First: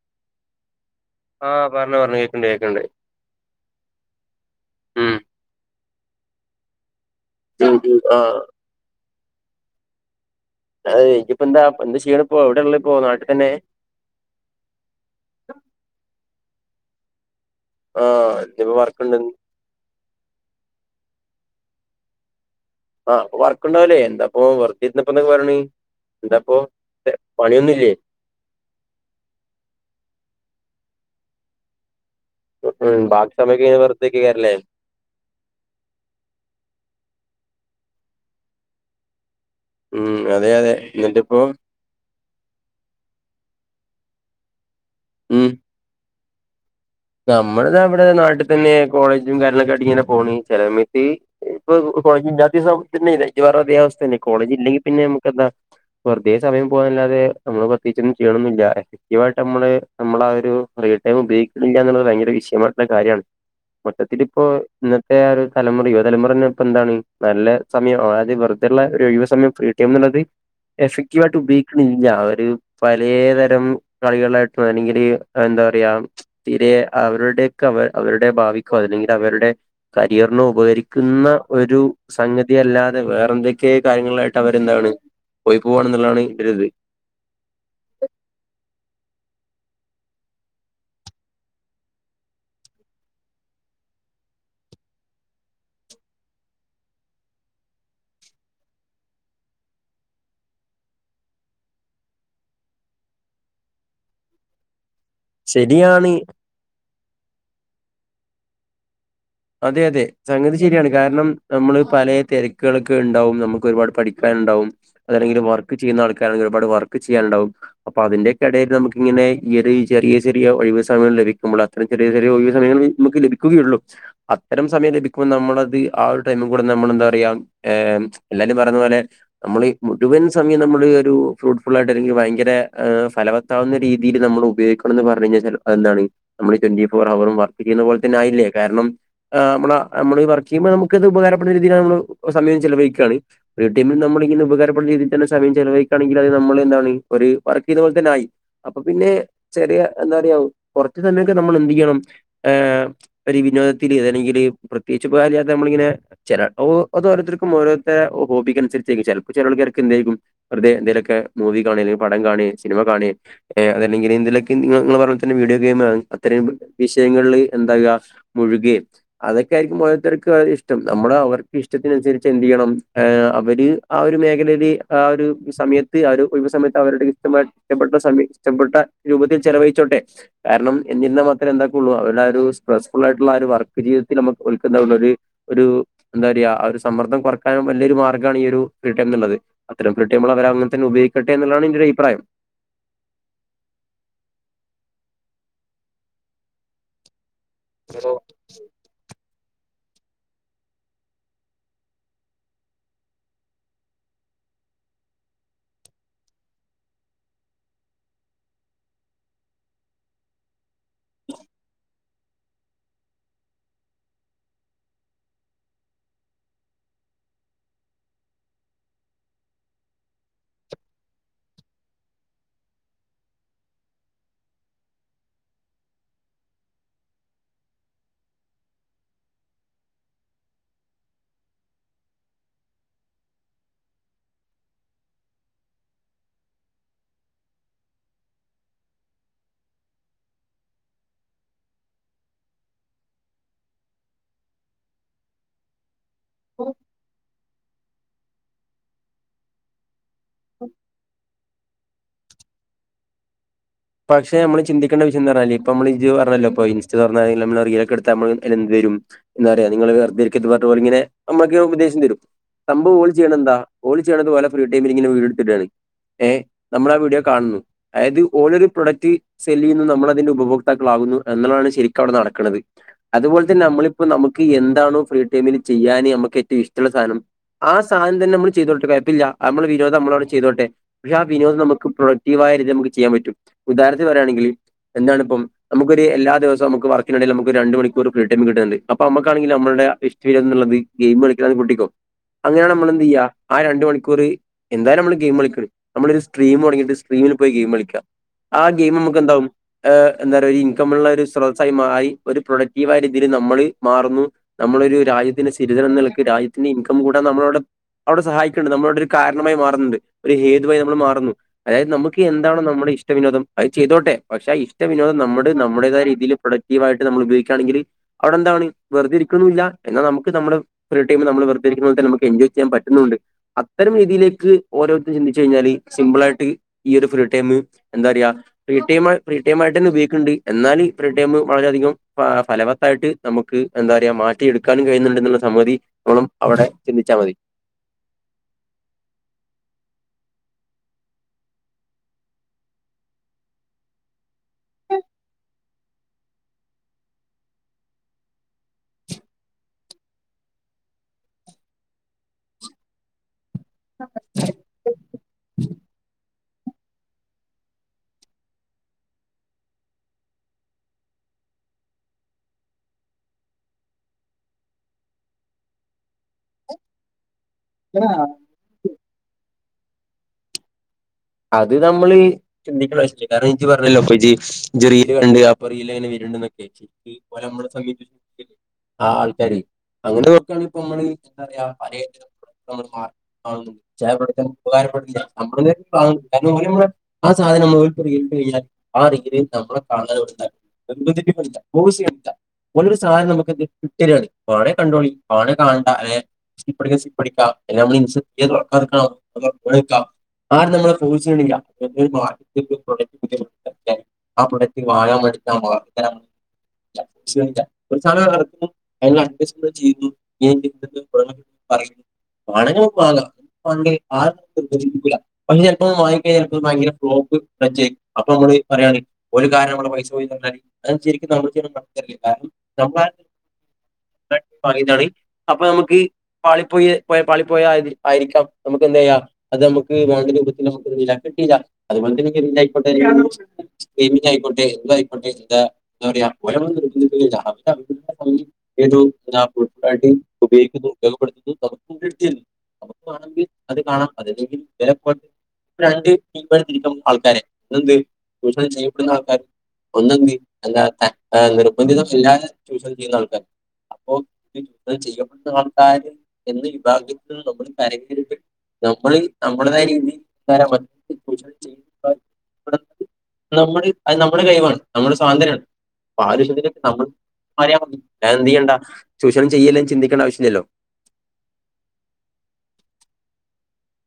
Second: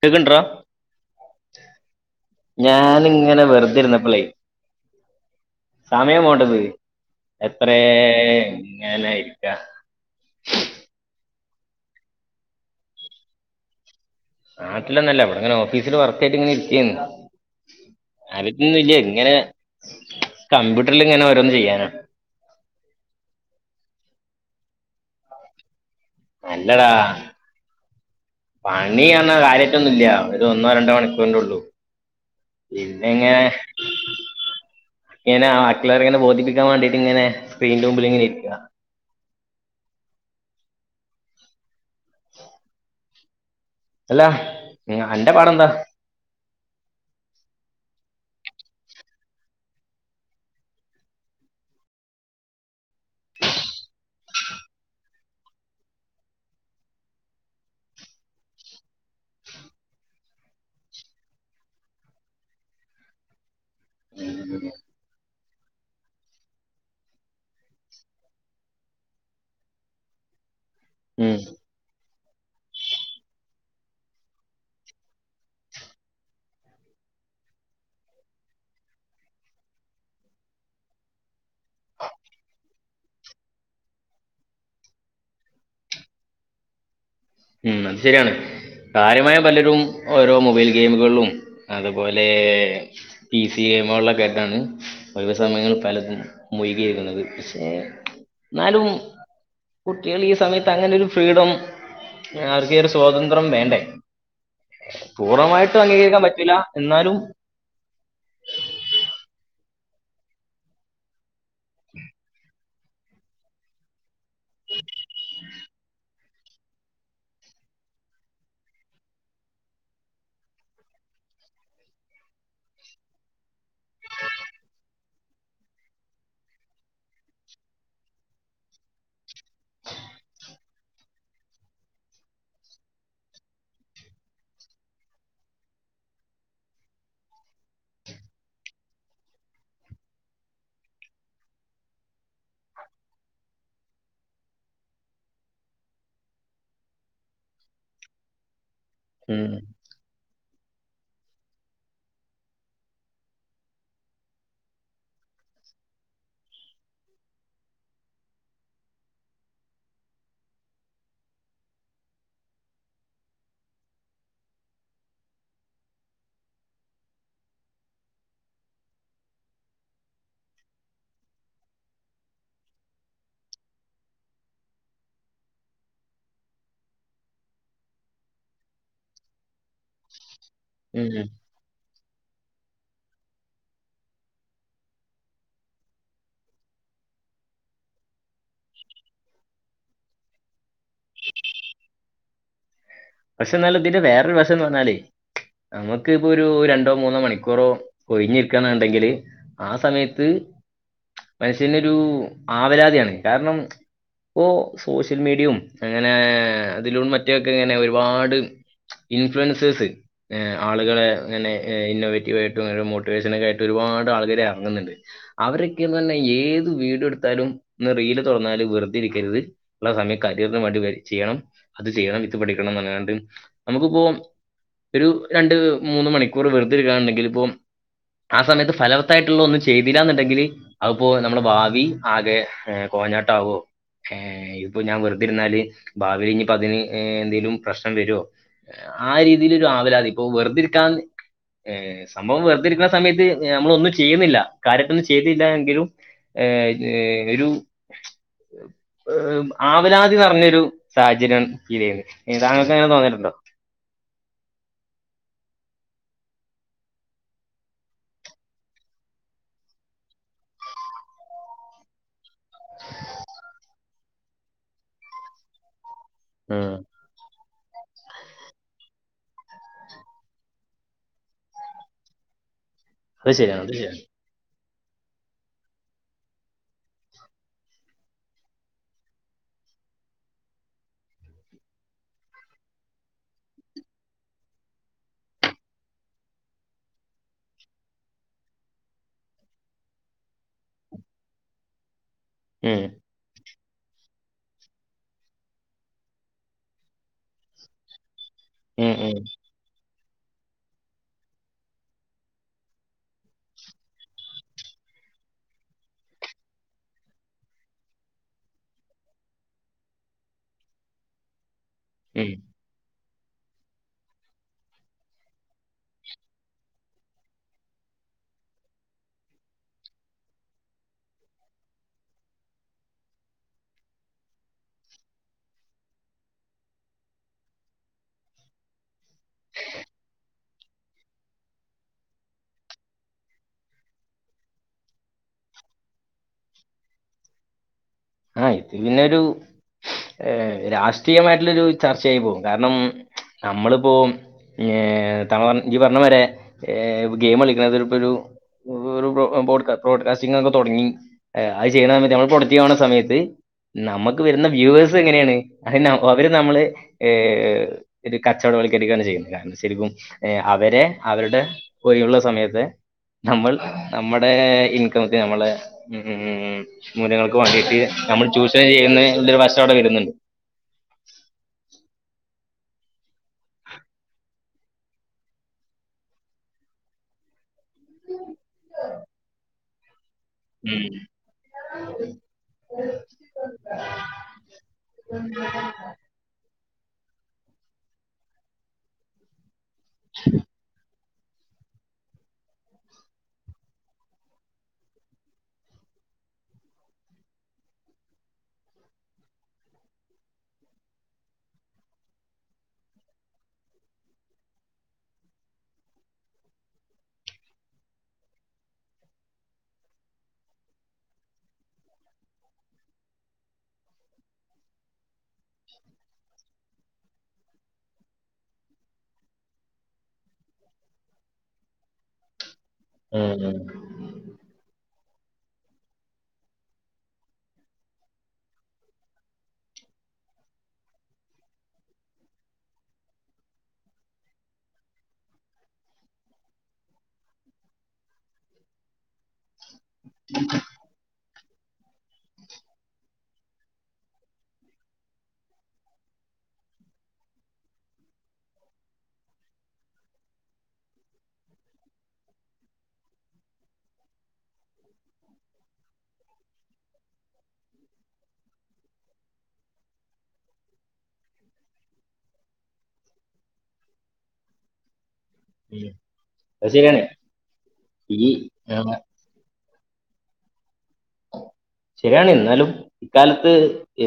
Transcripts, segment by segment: കേക്ക്ണ്ട്റാ ആഹ് പറഞ്ഞോ പറഞ്ഞോ കേക്ക്ണ്ട് കേക്ക്ണ്ട് ഞാൻ ഇങ്ങനെ വെറുതെ ഇരുന്നപ്പളെ ഉം സമയം പോണ്ടെ ഇതീല് ഉം എത്രേ ഉം ആഹ് ഇങ്ങനെ ഇരിക്കാ [unintelligible] എന്താ ചെയ്യണപ്പോ എവിടെ ഉള്ള ഇപ്പോ നാട്ടിൽ തന്നെ നാട്ടില്ലന്നല്ല ഇവിടിങ്ങനെ ഓഫീസിൽ വർക്കായിട്ടിങ്ങനെ ഇരിക്കാണ് ആഹ് ഇനിപ്പോ [unintelligible] വർക്ക്ണ്ട് ഇങ്ങനെ കമ്പ്യൂ ഗ്രില്ല്ഇങ്ങന ഓരോന്ന് ചെയ്യാനാ ആഹ് അപ്പോ വർക്ക് ഇണ്ടാവുല്ലേ എന്താപ്പേ വെർതർന്നിപ്പോപറയ്ണ അല്ലടാ പണീയർഞ്ഞാ കാര്യായിട്ടൊന്നുംല്ല ഇത് ഒന്നോ രണ്ടോ മണിക്കൂറിന്റെള്ളു ഉം ബാക്കി പിന്നെങ്ങനെ സമയൊക്കെ ഇങ്ങനെ വെറുതെരിക്കേക്കാരല്ലേ ഇങ്ങനെ ആൾക്കറെ ഇങ്ങനെ ബോധിപ്പിക്കാൻ വേണ്ടിട്ടിങ്ങനെ സ്ക്രീൻന്റെ മുമ്പിലിങ്ങനെ ഇരിക്ക ഉം അതെ അതെ എന്നിട്ടിപ്പോ അല്ലാ ന്റെ പാടന്താ നമ്മളതാവിടെ നാട്ടിൽ തന്നെ കോളേജും കാര്യങ്ങളൊക്കെ ആയിട്ടിങ്ങനെ പോണ് ചില സമയത്ത് ഇപ്പൊ കോളജിന്റെ [unintelligible] അവസ്ഥ തന്നേ കോളജില്ലെങ്കി പിന്നെ നമുക്കെന്താ വെറുതെ സമയം പോന്നല്ലാതെ നമ്മള് പ്രത്യേകിച്ചൊന്നും ചെയ്യണൊന്നില്ല എഫക്റ്റീവായിട്ട് നമ്മള് നമ്മളാ ഒരു ഫ്രിടൈം ഉപയോഗിക്കുന്നില്ലന്നുള്ളത് ഭയങ്കര വിഷയമായിട്ടുള്ള കാര്യമാണ് മൊത്തത്തി ഇപ്പോ ഇന്നത്തെ ആ ഒരു തലമുറ യുവതലമുറ തന്നെ ഇപ്പൊ എന്താണ് നല്ല സമയം [unintelligible] വെറതെയുള്ള ഒരു ഒഴിവു സമയം ഫ്രീടൈംന്നുള്ളത് ഉം എഫെക്ടീവായിട്ടുപയോഗിക്കണി ല്ലാവര് പലേതരം കളികളായിട്ട് അല്ലെങ്കില് എന്താ പറയാ തിരെ അവരുടെയൊക്കെ അവ അവരുടെ ഭാവിക്കോ അല്ലെങ്കിലവരുടെ കരിയറിനോ ഉപകരിക്കുന്ന ഒരു സംഗതിയല്ലാതെ വേറെന്തൊക്കെ കാര്യങ്ങളായിട്ട് അവരെന്താണ് പോയി പോണന്നുള്ളതാണ് ഒരിത് ഉം അത് ശരിയാണ് കാര്യമായ പലരും ഓരോ മൊബൈൽ ഗെയിമുകളും അതുപോലെ പി സി [unintelligible] കേട്ടാണ് ഒഴിവ് സമയങ്ങൾ പലതും മുഴുകിയിരിക്കുന്നത് ന്നാലും കുട്ടികൾ ഈ സമയത്ത് അങ്ങനൊരു ഫ്രീഡം ആർക്ക് ഈ ഒരു സ്വാതന്ത്യം വേണ്ടേ പൂർണ്ണമായിട്ടും ശരിയാണ് അംഗീകരിക്കാൻ പറ്റില്ലാന്നാലും അതെ അതെ സംഗതി ശരിയാണ് കാരണം നമ്മള് പലേ തിര [unintelligible] ഉണ്ടാവും നമുക്ക് ഒരുപാട് പഠിക്കാനുണ്ടാവും അല്ലെങ്കിൽ വർക്ക് ചെയ്യുന്ന ആൾക്കാണെങ്കി ഒരുപാട് വർക്ക് ചെയ്യാനുണ്ടാവും അപ്പൊ അതിന്റെക്കെയിടയിൽ നമുക്കിങ്ങനെ ഈ ഒരു ചെറിയ ചെറിയ ഒഴിവുസമയം ലഭിക്കുമ്പോൾ അത്ര ചെറിയ ചെറിയൊഴിവു നമ്മുക്ക് ലഭിക്കുകയുള്ളൂ അത്തരം സമയം ലഭി ഇപ്പനമ്മളത് ആ ഒരു ടൈമികൂടെ നമ്മളെന്താ പറയാ എ എല്ലാരും പറയുന്ന പോലെ നമ്മള [unintelligible] സമയം നമ്മളൊരു ഫ്രൂട്ട്ഫുൾ ആയിട്ട് എനിക്കുഭയങ്കരെ ഫലവത്താവുന്ന രീതിൽ നമ്മൾ ഉപയോഗിക്കണന്ന് പറ [unintelligible] എന്താണ് നമ്മൾ ട്വന്റി ഫോർ അവറും വർക്ക് ചെയുന്ന പോലെ തന്നെയായില്ലേ കാരണം ആ മ്മള് നമ്മള് വർക്ക് ചെയ്യുമ്പോ നമുക്കിത് ഉപകാരപ്പെുന്ന രീതിയിലാണ് നമ്മ സമയം ചെലവഴിക്കുവാണ് [unintelligible] ന്തെങ്കിലുപകാരപ്പെട്ട രീതിൽ തന്നെ സമയ ചിലവഴിക്കുകണെങ്കിൽ അത് നമ്മള് എന്താണ് വർക്ക് ചെയ്ത പോലെ തന്നെ ആയി അപ്പൊ പിന്നെ ഉം ചെറിയ എന്താറയാവും കുറച്ച സമയൊക്കെ നമ്മളെന്ത് ചെയ്യണം എ ഒരു വിനോദ [unintelligible] പ്രത്യേകിച്ച് [unintelligible] ചിലപ്പോ ഓരോത്തർക്കു ഓരോത്ത ഹോബിക്കനുസരിച്ച [unintelligible] എന്തെലുമൊക്കെ മൂവി കാണ പടം കാണ സിനിമ കാണ അല്ലെങ്കിലെന്തേലൊക്കെ നിങ്ങ നിങ്ങൾ എന്തേലൊക്കെ വീഡിയോ ഗെയിം അത്രം വിഷയങ്ങളില് എന്താവുക മുഴുകയും അതൊക്കെയായിരിക്കും ഓരോരുത്തർക്കിഷ്ടം നമ്മുടെ അവർക്ക് ഇഷ്ടത്തിനനുസരിച്ച് എന്ത് ചെയ്യണം ആ അവര് ആ ഒരു മേഖലയില് ആ ഒരു സമയത്ത് ആ ഒരു ഒഴിവുസമയത്ത് അവരുടെ ഇഷ്ടമായി ഇഷപ്പെട്ട സമയ ഇഷ്ടപ്പെട്ട രൂപത്തിൽ ചെലവഴിച്ചോട്ടെ കാരണം എന്നിന്ന ഉം മാത്രമേ എന്താക്കള്ളൂ അവരുടെ ഒരു സ്ട്രെസ് ഫുള്ളായിട്ടുള്ള ഒരു വർക്ക് ജീതത്തിൽ നമ്മുക്ക് [unintelligible] എന്താ പറയാ ഒരു സമ്മർദ്ദം കുറക്കാനും വലിയൊരു മാർഗമാണ് ഈ ഒരുഫ്രീടൈം എന്നുള്ളത് അത്തരം ഫ്രീടൈം അവരങ്ങനന്നെ ഉപയോഗിക്കട്ടെ എന്നതാണ് എന്റൊരു അഭിപ്രായം പക്ഷെ എന്നാലിതിന്റെ വേറൊരു വശം എന്ന് പറഞ്ഞാലേ നമുക്കിപ്പൊ ഒരു രണ്ടോ മൂന്നോ മണിക്കൂ കുറോ ഒഴിഞ്ഞിരിക്കനുണ്ടെങ്കില് ആ സമയത്ത് മനുഷ്യനൊരു ആവലാതിയാണ് കാരണം ഇപ്പോ സോഷ്യൽ മീഡിയും അങ്ങനെ അതിലൂ മറ്റൊക്കെ ങ്ങനെ ഒരുപാട് ഇൻഫ്ലുവൻസേഴ്സ് ആളുകളെ അങ്ങനെ ഇന്നൊവേറ്റീവ് ആയിട്ടും ഓരോ മോട്ടിവേഷനൊക്കയായിട്ട് ഒരുപാട് പാട് ആളുകള് ഇറങ്ങുന്നുണ്ട് അവരൊക്കെയന്ന് തന്നെ ഏത് വീഡിയോ എടുത്താലും റീൽ തുറന്നാലും ഇതു രിക്കരിത് ഉള്ള സമയം കരിയറിന് വേണ്ടി വെയിറ്റ് ചെയ്യണം അത് ചെയ്യണം ഇത് ഇവിടെ [unintelligible] എങ്ങനാണ്ട് നമുക്കിപ്പോം ഒരു രണ്ട് മൂന്ന് മണിക്കൂർ വെറുതെരിക്കണുണ്ടെങ്കിൽ ഇപ്പം ആ സമയത്ത് ഫലവത്തായിട്ടുള്ള ഒന്നും ചെയ്തില്ല എന്നിണ്ടെങ്കിൽ അതിപ്പോ നമ്മുടെ ഭാവി ആകെ ഏഹ് കോഞ്ഞാട്ടാവോ ഏഹ് ഇപ്പൊ ഞാൻ വെറുതിരിന്നാല് ഭാവിൽ ഇനിപ്പ അതിന് എന്തേ ലും പ്രശ്നം വരുവോ ആ രീതിയിലൊരു ആവലാതി ഇപ്പോ വെറുതിരിക്കാൻ ഏഹ് സംഭവം വെറുതെരിക്കുന്ന സമയത്ത് നമ്മളൊന്നും ചെയ്യുന്നില്ല കാര്യായിട്ടൊന്നും ചെയ്തില്ല എങ്കിലും എ എ ഒരു ഏഹ് ആവലാ തി നിറഞ്ഞൊരു സാഹചര്യാണ് ഫീല് ചെയ്യണത് താങ്കൾക്ക് അങ്ങനെ തോന്നിയിട്ടുണ്ടോ പക്ഷെ നമ്മള് ചിന്തിക്കണ്ട വിഷയം എന്ത പറഞ്ഞാല് ഇപ്പ നമ്മൾ ഇജ്ജ് പറഞ്ഞല്ലോപ്പ ഇൻസ്റ്റ തുറന്നാല് നമ്മള് റീലൊക്കെ എടുത്ത് നമ്മള് [unintelligible] റ്റും എന്താ പറയാ നിങ്ങള് വെറുതെ ഇരിക്കരുത് പറഞ്ഞിട്ട് ഓൾ ഇങ്ങനെ നമ്മക്ക് ഉപദേശം തരും സംഭവം ഓള് ചെയ്യണത് എന്താ ഓള് ചെയ്യണത് ഇത് പോലെ ഫ്രീ ടൈമിലിങ്ങനെ വീഡിയോ എടുത്തിട്ടാണ് ഏ ഉം നമ്മൾ ആ വീഡിയോ കാണുന്നു അതായത് ഓളോരു പ്രൊഡക്റ്റ് സെല്ല് ചെയ്യുന്നു നമ്മള് അതിന്റെ ഉപഭോക്താക്കളാകുന്നു എന്നുള്ളതാണ് ശരിക്കും അവിടെ നടക്കണത്. അത് അതുപോലെ ശരിയാണ് തന്നെ അത് ശരിയാണ് നമ്മളിപ്പോ നമുക്ക് എന്താണോ ഫ്രീ ടൈമില് ചെയ്യാനേ നമുക്ക് ഏറ്റവും ഇഷ്ടമുള്ള സാനം ആ സാധനം തന്നെ നമ്മള് ചെയ്തോട്ടെ കുഴപ്പില്ല നമ്മളെ വിനോദം നമ്മളവിടെ ചെയ്തോട്ടെ പക്ഷെ ആ വിനോദം നമുക്ക് പ്രൊക്റ്റീവാ യിട്ട് നമുക്ക് ചെയ്യാൻ പറ്റും. ഉദാഹരണത്തിന് പറയാണെങ്കില് എന്താണിപ്പം നമുക്ക് ഒരു എല്ലാ ദിവസം നമുക്ക് വർക്കിനിടേല് നമുക്ക് രണ്ട് മണിക്കൂർ ഫ്രീ ടൈം കിട്ടുന്നുണ്ട് അപ്പ നമുക്കാണെങ്കിൽ നമ്മ ൾടെ വിഷ് ചെയുന്നുളളത് ഗെയിമ് കളിക്കണതാണെന്നു കൂട്ടിക്കോ അങ്ങനാണെ ഉം നമ്മള് എന്ത് ചെയ്യാ ആ രണ്ട് മണിക്കൂർ എന്തായാലും നമ്മള് ഗെയിമ് കളിക്കണ്. നമ്മള് ഒരു സ്ട്രീം തുടങ്ങിട്ട് സ്ട്രീമില് പോയി ഗെയിമ് കളിക്കാ. ആ ഉം ഗെയിമ് ഉം നമുക്ക് എന്താവും ആഹ് എന്താ പറയാ ഇൻകമുള്ള ഒരു സ്രോതസ്സായിമായ് ഒരു പ്രൊഡക്റ്റീവ് ആയി രീതിയില് നമ്മള് മാറുന്നു നമ്മ ളൊരു രാജ്യത്തിന്റെ സിറ്റിസെൻ എന്നനിലക്ക് രാജ്യത്തിന്റെ ഇൻകം കൂടെ നമ്മളവിടെ അവിടെ സഹായിക്കെണ്ട് നമ്മളവിടെ ഒരു കാരണമായി മാറുന്നുണ്ട് ഒരു ഹേതുവായി നമ്മള് മാറുന്നു. അതായത് നമുക്ക് ഉം എന്താണോ നമ്മുടെ ഇഷ് ട വിനോദം അത് ചെയതോട്ടെ പക്ഷെ ഇഷ്ട വിനോദം നമ്മടെ നമ്മുടേതായ രീതിയില് പ്രൊഡക്ടീവായിട്ട് നമ്മള് ഉപയോഗിക്കയാണെങ്കില് അവിടെ എന്താ പണി വെറുതെ ഇരിക്കണുമില്ല എന്നാ നമുക്ക് നമ്മുടെ ഫ്രീടൈം നമ്മള് വെറുതെ ഇരിക്കുന്ന പോലെ തന്നെ നമുക്ക് എൻജോയ് ചെയ്യാൻ പറ്റുന്നു ണ്ട് അത്തരം രീതിയിലേക്ക് ഓരോരുത്തരും ചിന്തിച്ച് കഴിഞ്ഞാല് സിമ്പിൾ ആയിട്ട് ഈ ഒരു ഫീടൈമ് എന്താ പറയക ഫ്രീ ടൈമ് ഫ്രീ ടൈമ് ആയിട്ടന്നെ ഉപയോഗിക്കണെണ്ട് എന്നാല് ഫ്രീ ടൈംമ് വളരെയികം ആഹ് ഫലവത്തായി ട്ട് നമുക്ക് എന്താ പറയാ മാറ്റിയെടുക്കാനും കഴിയുന്നുണ്ട് എന്നുള്ള സമ്മതി നമ്മളും അവിടെ ചിന്തിച്ച മതി. ആഹ് ഇത് പിന്നൊരു ഏഹ് രാഷ്ട്രീയമായിട്ടുള്ളൊരു ചർച്ചയായി പോകും കാരണം നമ്മളിപ്പോ ഏഹ് താൻ പറഞ് നീ പറഞ്ഞ മാരെ ഏഹ് ഗെയിമ് കളിക്കണതൊരു ഇപ്പൊരു വെറും ബോ ബ്രോഡ്ക ബോഡ്കാസ്റ്റിംഗ് ഒക്കെ തുടങ്ങി അത് ചെയ്യുന്ന സമയത്ത് നമ്മള് പ്രോഡക്റ്റീവ് ആവണ സമയ ത് നമുക്ക് വരുന്ന വ്യൂവേഴ്സ് എങ്ങനെയാണ് അതന്നെ അവര് നമ്മളെ ഏഹ് കച്ചവടവൽക്കരിക്കുകയാണ് ചെയ്യുന്നത് കാരണം ശരിക്കും അവരെ അ വരുടെ ഒയിവുള്ള സമയത്തെ നമ്മൾ നമ്മുടെ ഇൻകം ആക്കി നമ്മളെ ഇം മൂല്യങ്ങൾക്ക് വേണ്ടിട്ട് നമ്മൾ ചൂഷണം ചെയ്യുന്ന് എന്നൊരു വശം അവിടെ വരുന്നുണ്ട് അത് നമ്മള് ചിന്തിക്കണ്ട ആവശ്യില്ല കാരണം ഇജ്ജ് പറഞ്ഞല്ലോ ഇജ്ജ് ഇജ്ജ് റീല് കണ്ട് അപ്പൊറീല് എങ്ങനെ വരും [unintelligible] ആ ആൾക്കാര് അങ്ങനെ നോക്കാണെ ഇപ്പ ഉം. നമ്മള് എന്താ പറയാ [unintelligible] [unintelligible] ചെല പ്രവര്‍ത്തനം ഉപകാരപ്പെടനിണ്ട് നമ്മളിങ്ങനെ [unintelligible] ആ സാധനം [unintelligible] കഴിഞ്ഞാൽ [unintelligible] നമ്മള് കാണാതെ പഠിക്ക്യ എമ്പതെറ്റിക് അല്ല [unintelligible] ഓലൊരു സാധനം നമുക്ക് ഗി ഗിഫ്റ്റ്തരാണ് വേണേ കണ്ടോളി വേണേ കാണണ്ട ഏഹ് സ്കിപ്പ് അടിക്കണോങ്കിൽ സ്കിപ്പ് അടിക്കാ ഏഹ് നമ്മള് [unintelligible] ആരും നമ്മളെ ഫോഴ്സ് ചെയ്യണില്ല [unintelligible] ആ പ്രോഡക്റ്റ് വാങ്ങാം മേടിക്കാം [unintelligible] [unintelligible] പറയ് വേണങ്കി നമുക്ക് വാങ്ങാം വേണ്ടേ ആരും നമ്മളെ നിർബന്ധിക്കൂല പക്ഷെ ചിലപ്പോ വാങ്ങി കയിഞ്ഞാല് ചെലപ്പോ ഭയങ്കര ഫ്ലോക്ക് അപ്പൊ ഞമ്മള് പറയാണ് ഒരു കാരണം നമ്മ പൈസ [unintelligible] ശരിക്കും [unintelligible] കാരണം ഉം ഉം. നമ്മളെ [unintelligible] അപ്പൊ ഞമുക്ക് പാളിപ്പോയി പോയ പാളി പോയ ആയിരിക്കാം ഞമുക്ക് എന്ത ചെയ്യാം അത് ഞമുക്ക് വേണ്ട രൂപത്തിൽ നമുക്ക്എന്തായീല കിട്ടീല അതുപോലെ തന്ന ആയിക്കോട്ടെ [unintelligible] ആയിക്കോട്ടെ [unintelligible] കടി ഉപയോഗിക്കുന്നു [unintelligible] അത് കാണാം അല്ലെങ്കിൽ [unintelligible] രണ്ട് ടീമായി തിരിക്കണം ആൾക്കാരെ എന്ത് ചൂഷണം ചെയ്യപ്പെടുന്ന ആൾക്കാര് ഒന്ന് എന്ത് അല്ലാത്ത നിർബന്ധിത മില്ലാതെ ചൂഷണം ചെയ്യുന്ന ആൾക്കാർ അപ്പൊ കി ത് ചെയ്യപ്പെട്ട ആൾക്കാര് എന്ന വിഭാഗ്യത്തിൽ നിന്ന് നമ്മൾ കരഞ്ഞരുത് നമ്മൾ രീതികാരം ചൂഷണം ചെയ്യ [unintelligible] നമ്മള് അത് നമ്മുളെ കഴിവാണ് നമ്മ [inaudible] അത് ശരിയാണ് ഈ എന്ത്, ചെയ്യണ്ട, ആ, ചൂഷണം ചെയ്യല്ലേ? ചിന്തിക്കണ്ട, ആവശ്യല്യല്ലോ? ശെരിയാണ്. ന്നാലും, ഇക്കാലത്ത്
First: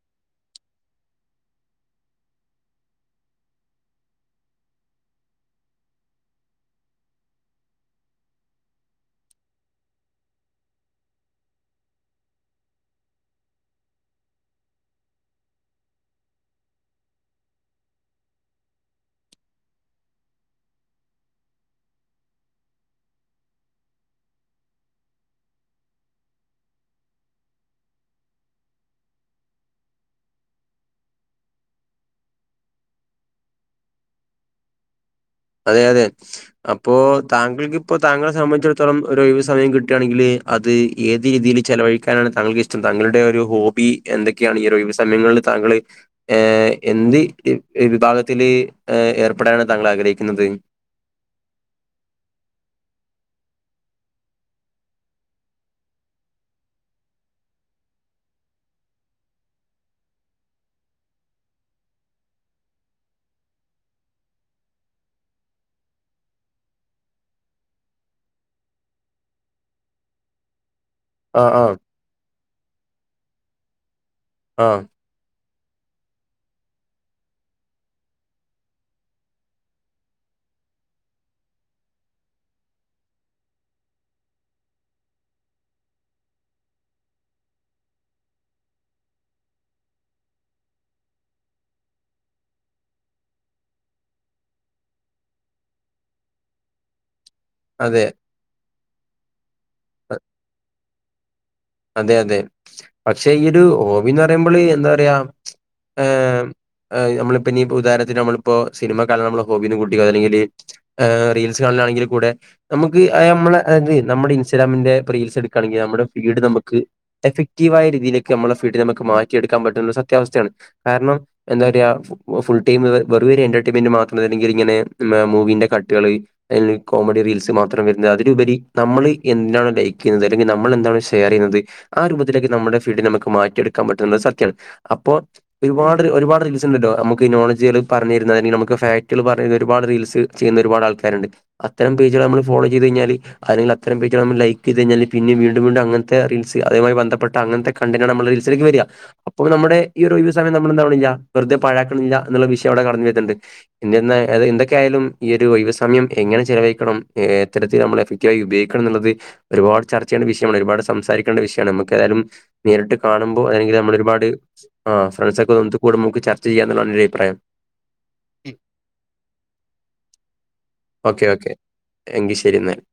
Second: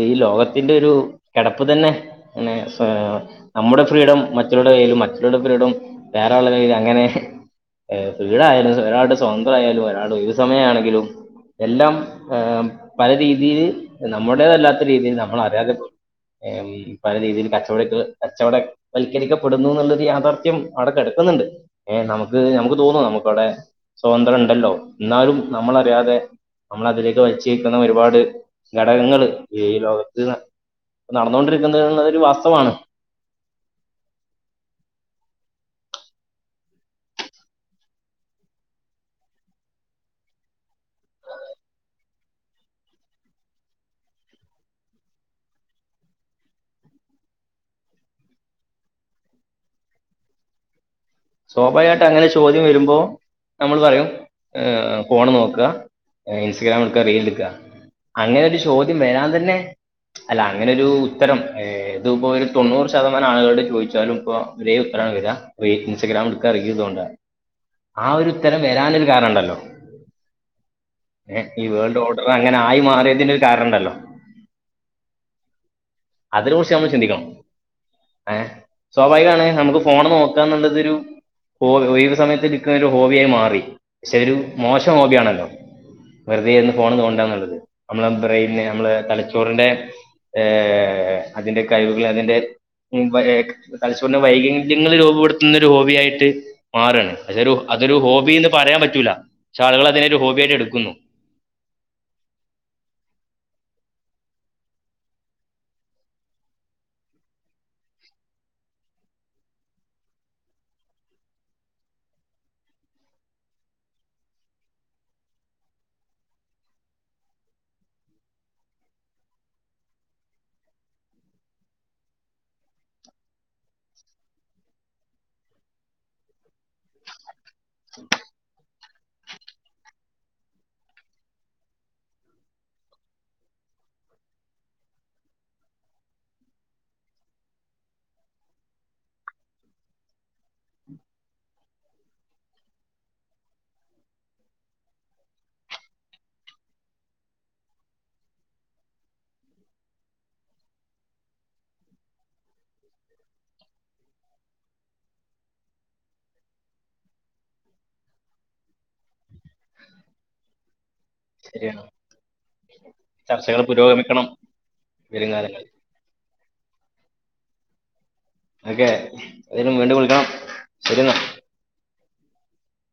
ഈ ലോകത്തിന്റെ, ഒരു കിടപ്പ് തന്നെ ങ്ങനെ? ആഹ്, നമ്മുടെ, ഫ്രീഡം മറ്റുള്ള കയ്യിലും. മറ്റുള്ളോരെ ഫ്രീഡം, വേറെ ആൾടെ കയ്യിലും. അങ്ങനെ? ഏ, ഫ്രീടായാലും, ഒരാളുടെ സ്വന്തം ആയാലും, ഒരാളുടെ ഒഴിവുസമയ ണെങ്കിലും, എല്ലാം! ഏ, പല രീതിയില്, നമ്മുടേതല്ലാത്ത രീതിയിൽ നമ്മൾ, അറിയാതെ പോ. ഏ, ഈ, പല രീതിയിൽ, കച്ചവട കച്ചവട വൽക്കരിക്കപ്പെടുന്നു. ന്ന്ള്ളരു യാഥാർത്ഥ്യം അവിടെക്കെടക്കും... ണ്ട്, ഏ, നമുക്ക് നമുക്ക് തോന്നും. നമുക്കവിടെ സ്വതന്ത്രം ണ്ടല്ലോ? ന്നാലും നമ്മളറിയാതെ. നമ്മളെ, അതിലേക്ക് വൽച്ചേയ്ക്കുന്ന ഒരുപാട് ഘടകങ്ങൾ ഈ, ലോകത്ത്.. നടന്നൊണ്ടിരിക്കുന്നത്, എന്നതൊരു വാസ്തവാണ്. അതെ, അതെ, അപ്പൊ, താങ്കൾക്ക് ഇപ്പൊ, താങ്കളെ, സംബന്ധിച്ചിടത്തോളം ഒരു, ഒയിവ്, സമയം, കിട്ടാണെകില്. അ അത്, ഏത്, രീതിയില് ചെലവഴിക്കാനാണ് താങ്കൾക്ക് ഇഷ്ടം. താങ്കളുടെ, ഒരു, ഹോബി, എന്തൊക്കെയാണ്? ഈ- ഒഴിവ്സമയങ്ങളിൽ? ത താങ്കള്, ഏ, എന്ത്, വിഭാഗത്തില് ഏർപ്പെടാനാണ്. താങ്കൾ, ആഗ്രഹി പിന്നെ, ന്തേ? സ്വാഭാവികായിട്ട് അങ്ങനെ ചോദ്യം വരുമ്പോ? നമ്മൾ പറയും. ഏ ഫോൺ നോക. എ ഇൻസ്റ്റഗ്രാം, എട്ക്കാ, റീല്, എട്ക്കാ. അങ്ങനെ, ഒരു, ചോദ്യം വരാൻ തന്നെ! അല്ല, അങ്ങനെ ഒരു ഉ, ഉത്തരം. ഏ ത്പ്പോ, ഒരു, തൊണ്ണൂറ്, ശതമാനം ആളുകൾട്, ചോയ്ച്ചാലും ഇപ്പൊ, ഒരേ ഉത്തരം. [unintelligible] Instagram ഇട്ക്കാ reel തോണ്ടാ. ആ ഒരുത്തരം വരാനൊരു കാരണം ണ്ടല്ലോ? ഏ, ആഹ് ഈ, ആഹ് വേൾഡ് ഓഡറ് അങ്ങനെ ആയി മാറിയതിന് ഒരു, കാരണം ണ്ടല്ലോ? ആഹ്. അതിന കുറിച്ച്, ഞമ്മള്, ചിന്തിക്കണം? ഏ, സ്വാഭാവികാണ്, ഞമ്മക്ക് ഫോണ് നോക്കാന്നുള്ളതരു. ഹോ, ഒഴിവ് സമയത്ത് ഇൻക്കതൊരു ഹോബിയായി മാറി. ക്ഷെ, ഒരു, മോശം ഹോബിയാണല്ലോ? വെറുതെര്ന്ന്. ഫോൺ, തോണ്ടന്നുള്ളത്. നമ്മളെ, ബ്രെയിന്, നമ്മളെ, തലച്ചോറിന്റെ. ഏ, അതിന്റെ കഴിവുകൾ, അതിന്റെ... ഏ, തലച്ചോറിന്റെ വൈക് ല്യങ്ങള്- രൂപപ്പെടുത് ന്നൊരു ഹോബി, ആയിട്ട്, മാറാണ്. ക്ഷേ തൊരു, അതൊരു, അതെ. ഹോബിന്ന് പറയാൻ പറ്റൂല. ക്ഷെ ആളുകള്, അതിനൊരു ഹോബിയായിട്ട് എടുക്കുന്നു. അതെ, അതെ, പക്ഷെ, ഈ, ഒരു ഹോ ബിന്ന് പറയുമ്പള്, എന്താ പറയാ. [unintelligible] ഹേ, നമ്മളിപ്പോ, ഇനി പ്പൊ, ഉദാഹരണത്തിന് നമ്മള് പ്പൊ, സിനിമ കാണാ നമ്മള, ഹോബിന്ന് കൂട്ടിക്കോ? അല്ലെങ്കില്, ആഹ്, റീൽസ് കാണ. അങ്ങനെണെങ്കിൽക്കൂടെ, ഞമ്മക്ക് ആ നമ്മളെ, അത്, നമ്മുടെ ഇൻസ്റ്റാഗ്രാമിന്റെ പ്പ, റീൽസ് എടുക്കയാണെങ്കിൽ നമ്മുടെ ഫീഡ് നമ്മ.. ക്ക്, എഫക്റ്റീവ് ആയ, രീതിയിലേക്ക് നമ്മടെ ഫീൽഡിനെ നമ്മക്ക്, മാറ്റിയെടുക്കാൻ പറ്റുന്ന സത്യാവസ്ഥയാണ്. കാരണം എന്ത? റയാ, ഫു, ഫുൾ ടൈമ് വെ വെറുമൊരു എൻ്റർടൈമിന് മാത്രണെങ്കി, ഇങ്ങനെ മൂവിൻ്റെ കട്ടുകള്... കോമഡി, റീൽസ് മാത്രം വരുന്നത്. അതിലുപരി നമ്മള് എന്തിനാണ് ലൈക്ക് ചെയ്യുന്നത്. അല്ലെങ്കിൽ നമ്മൾ എന്താണ് ഷെയർ ചെയ്യുന്നത്. ആ രൂപത്തിലേക്ക് നമ്മുടെ ഫീൽഡിനെ നമുക്ക് മാറ്റിയെടുക്കാൻ പറ്റൂന്നത് സത്യമാണ് അപ്പോ ഒരുപാട് ഒരുപാട് റീൽസ് എന്നിട്ടോ നമ്മക്ക് നോളഡ്ജ്കള് പറഞ്ഞു തരുന്ന അല്ലെങ്കി നമുക്ക് ഫാക്ടുകള് പറഞ്ഞു തരുന്ന ഒരുപാട് റീൽസ് ചെയ്യുന്ന ഒരുപാട് ആൾക്കാരുണ്ട്. അത്തരം പേജുകള് നമ്മള് ഫോളോ ചെയ്ത് കഴിഞ്ഞാല് അല്ലെങ്കിൽ അത്തരം പേജുകള് നമ്മള് ലൈക്ക് ചെയ്തു കഴിഞ്ഞാല് പിന്നെ വീണ്ടും വീണ്ടും അങ്ങനത്തെ റീൽ സ് അതുമായി ബന്ധപ്പെട്ട അങ്ങനത്തെ കണ്ടൻ്റാണ് നമ്മൾടെ റീൽസിലേക്ക് വരാ. അപ്പ നമ്മുടെ ഈ ഒരു ഒഴിവു സമയം എന്താവണില്ല വെറു തെ പഴാക്കണില്ല എന്നുള്ള വിഷയം അവിടെ കടന്നു വരുന്നുണ്ട്. എന്തിരുന്നാ എന്തൊക്കെയായാലും ഈ ഒരു ഒഴിവു സമയം എങ്ങനെ ചെലവഴിക്കണം എത്തരത്തിൽ നമ്മൾ എഫക്ടീവായി ഉപയോഗിക്കണം എന്നുള്ളത് ഒരുപാട് ചർച്ച ചെയ്യണ വിഷയമാണ്. ഒരുപാട് സംസാരി ക്കേണ്ട വിഷയമാണ്. ശരിയാണ് നമുക്കേതായാലും നേരിട്ട് കാണുമ്പോ ചർച്ചകൾ അല്ലെങ്കി നമ്മൾ ഒരുപാട് പുരോഗമിക്കണം വരും ഫ്രണ്ട്സൊക്കെ കാലങ്ങളിൽ ഒന്നിച്ചു കൂടുമ്പേ നമുക്ക് ചർ ച്ച ചെയ്യാ എന്നുള്ളതാണ് എന്റെ അഭിപ്രായം. ഓക്കെ അ [unintelligible] വീണ്ടും വിളിക്കണം ശരിയെന്നാ. എങ്കി ശരിയെന്നാല്.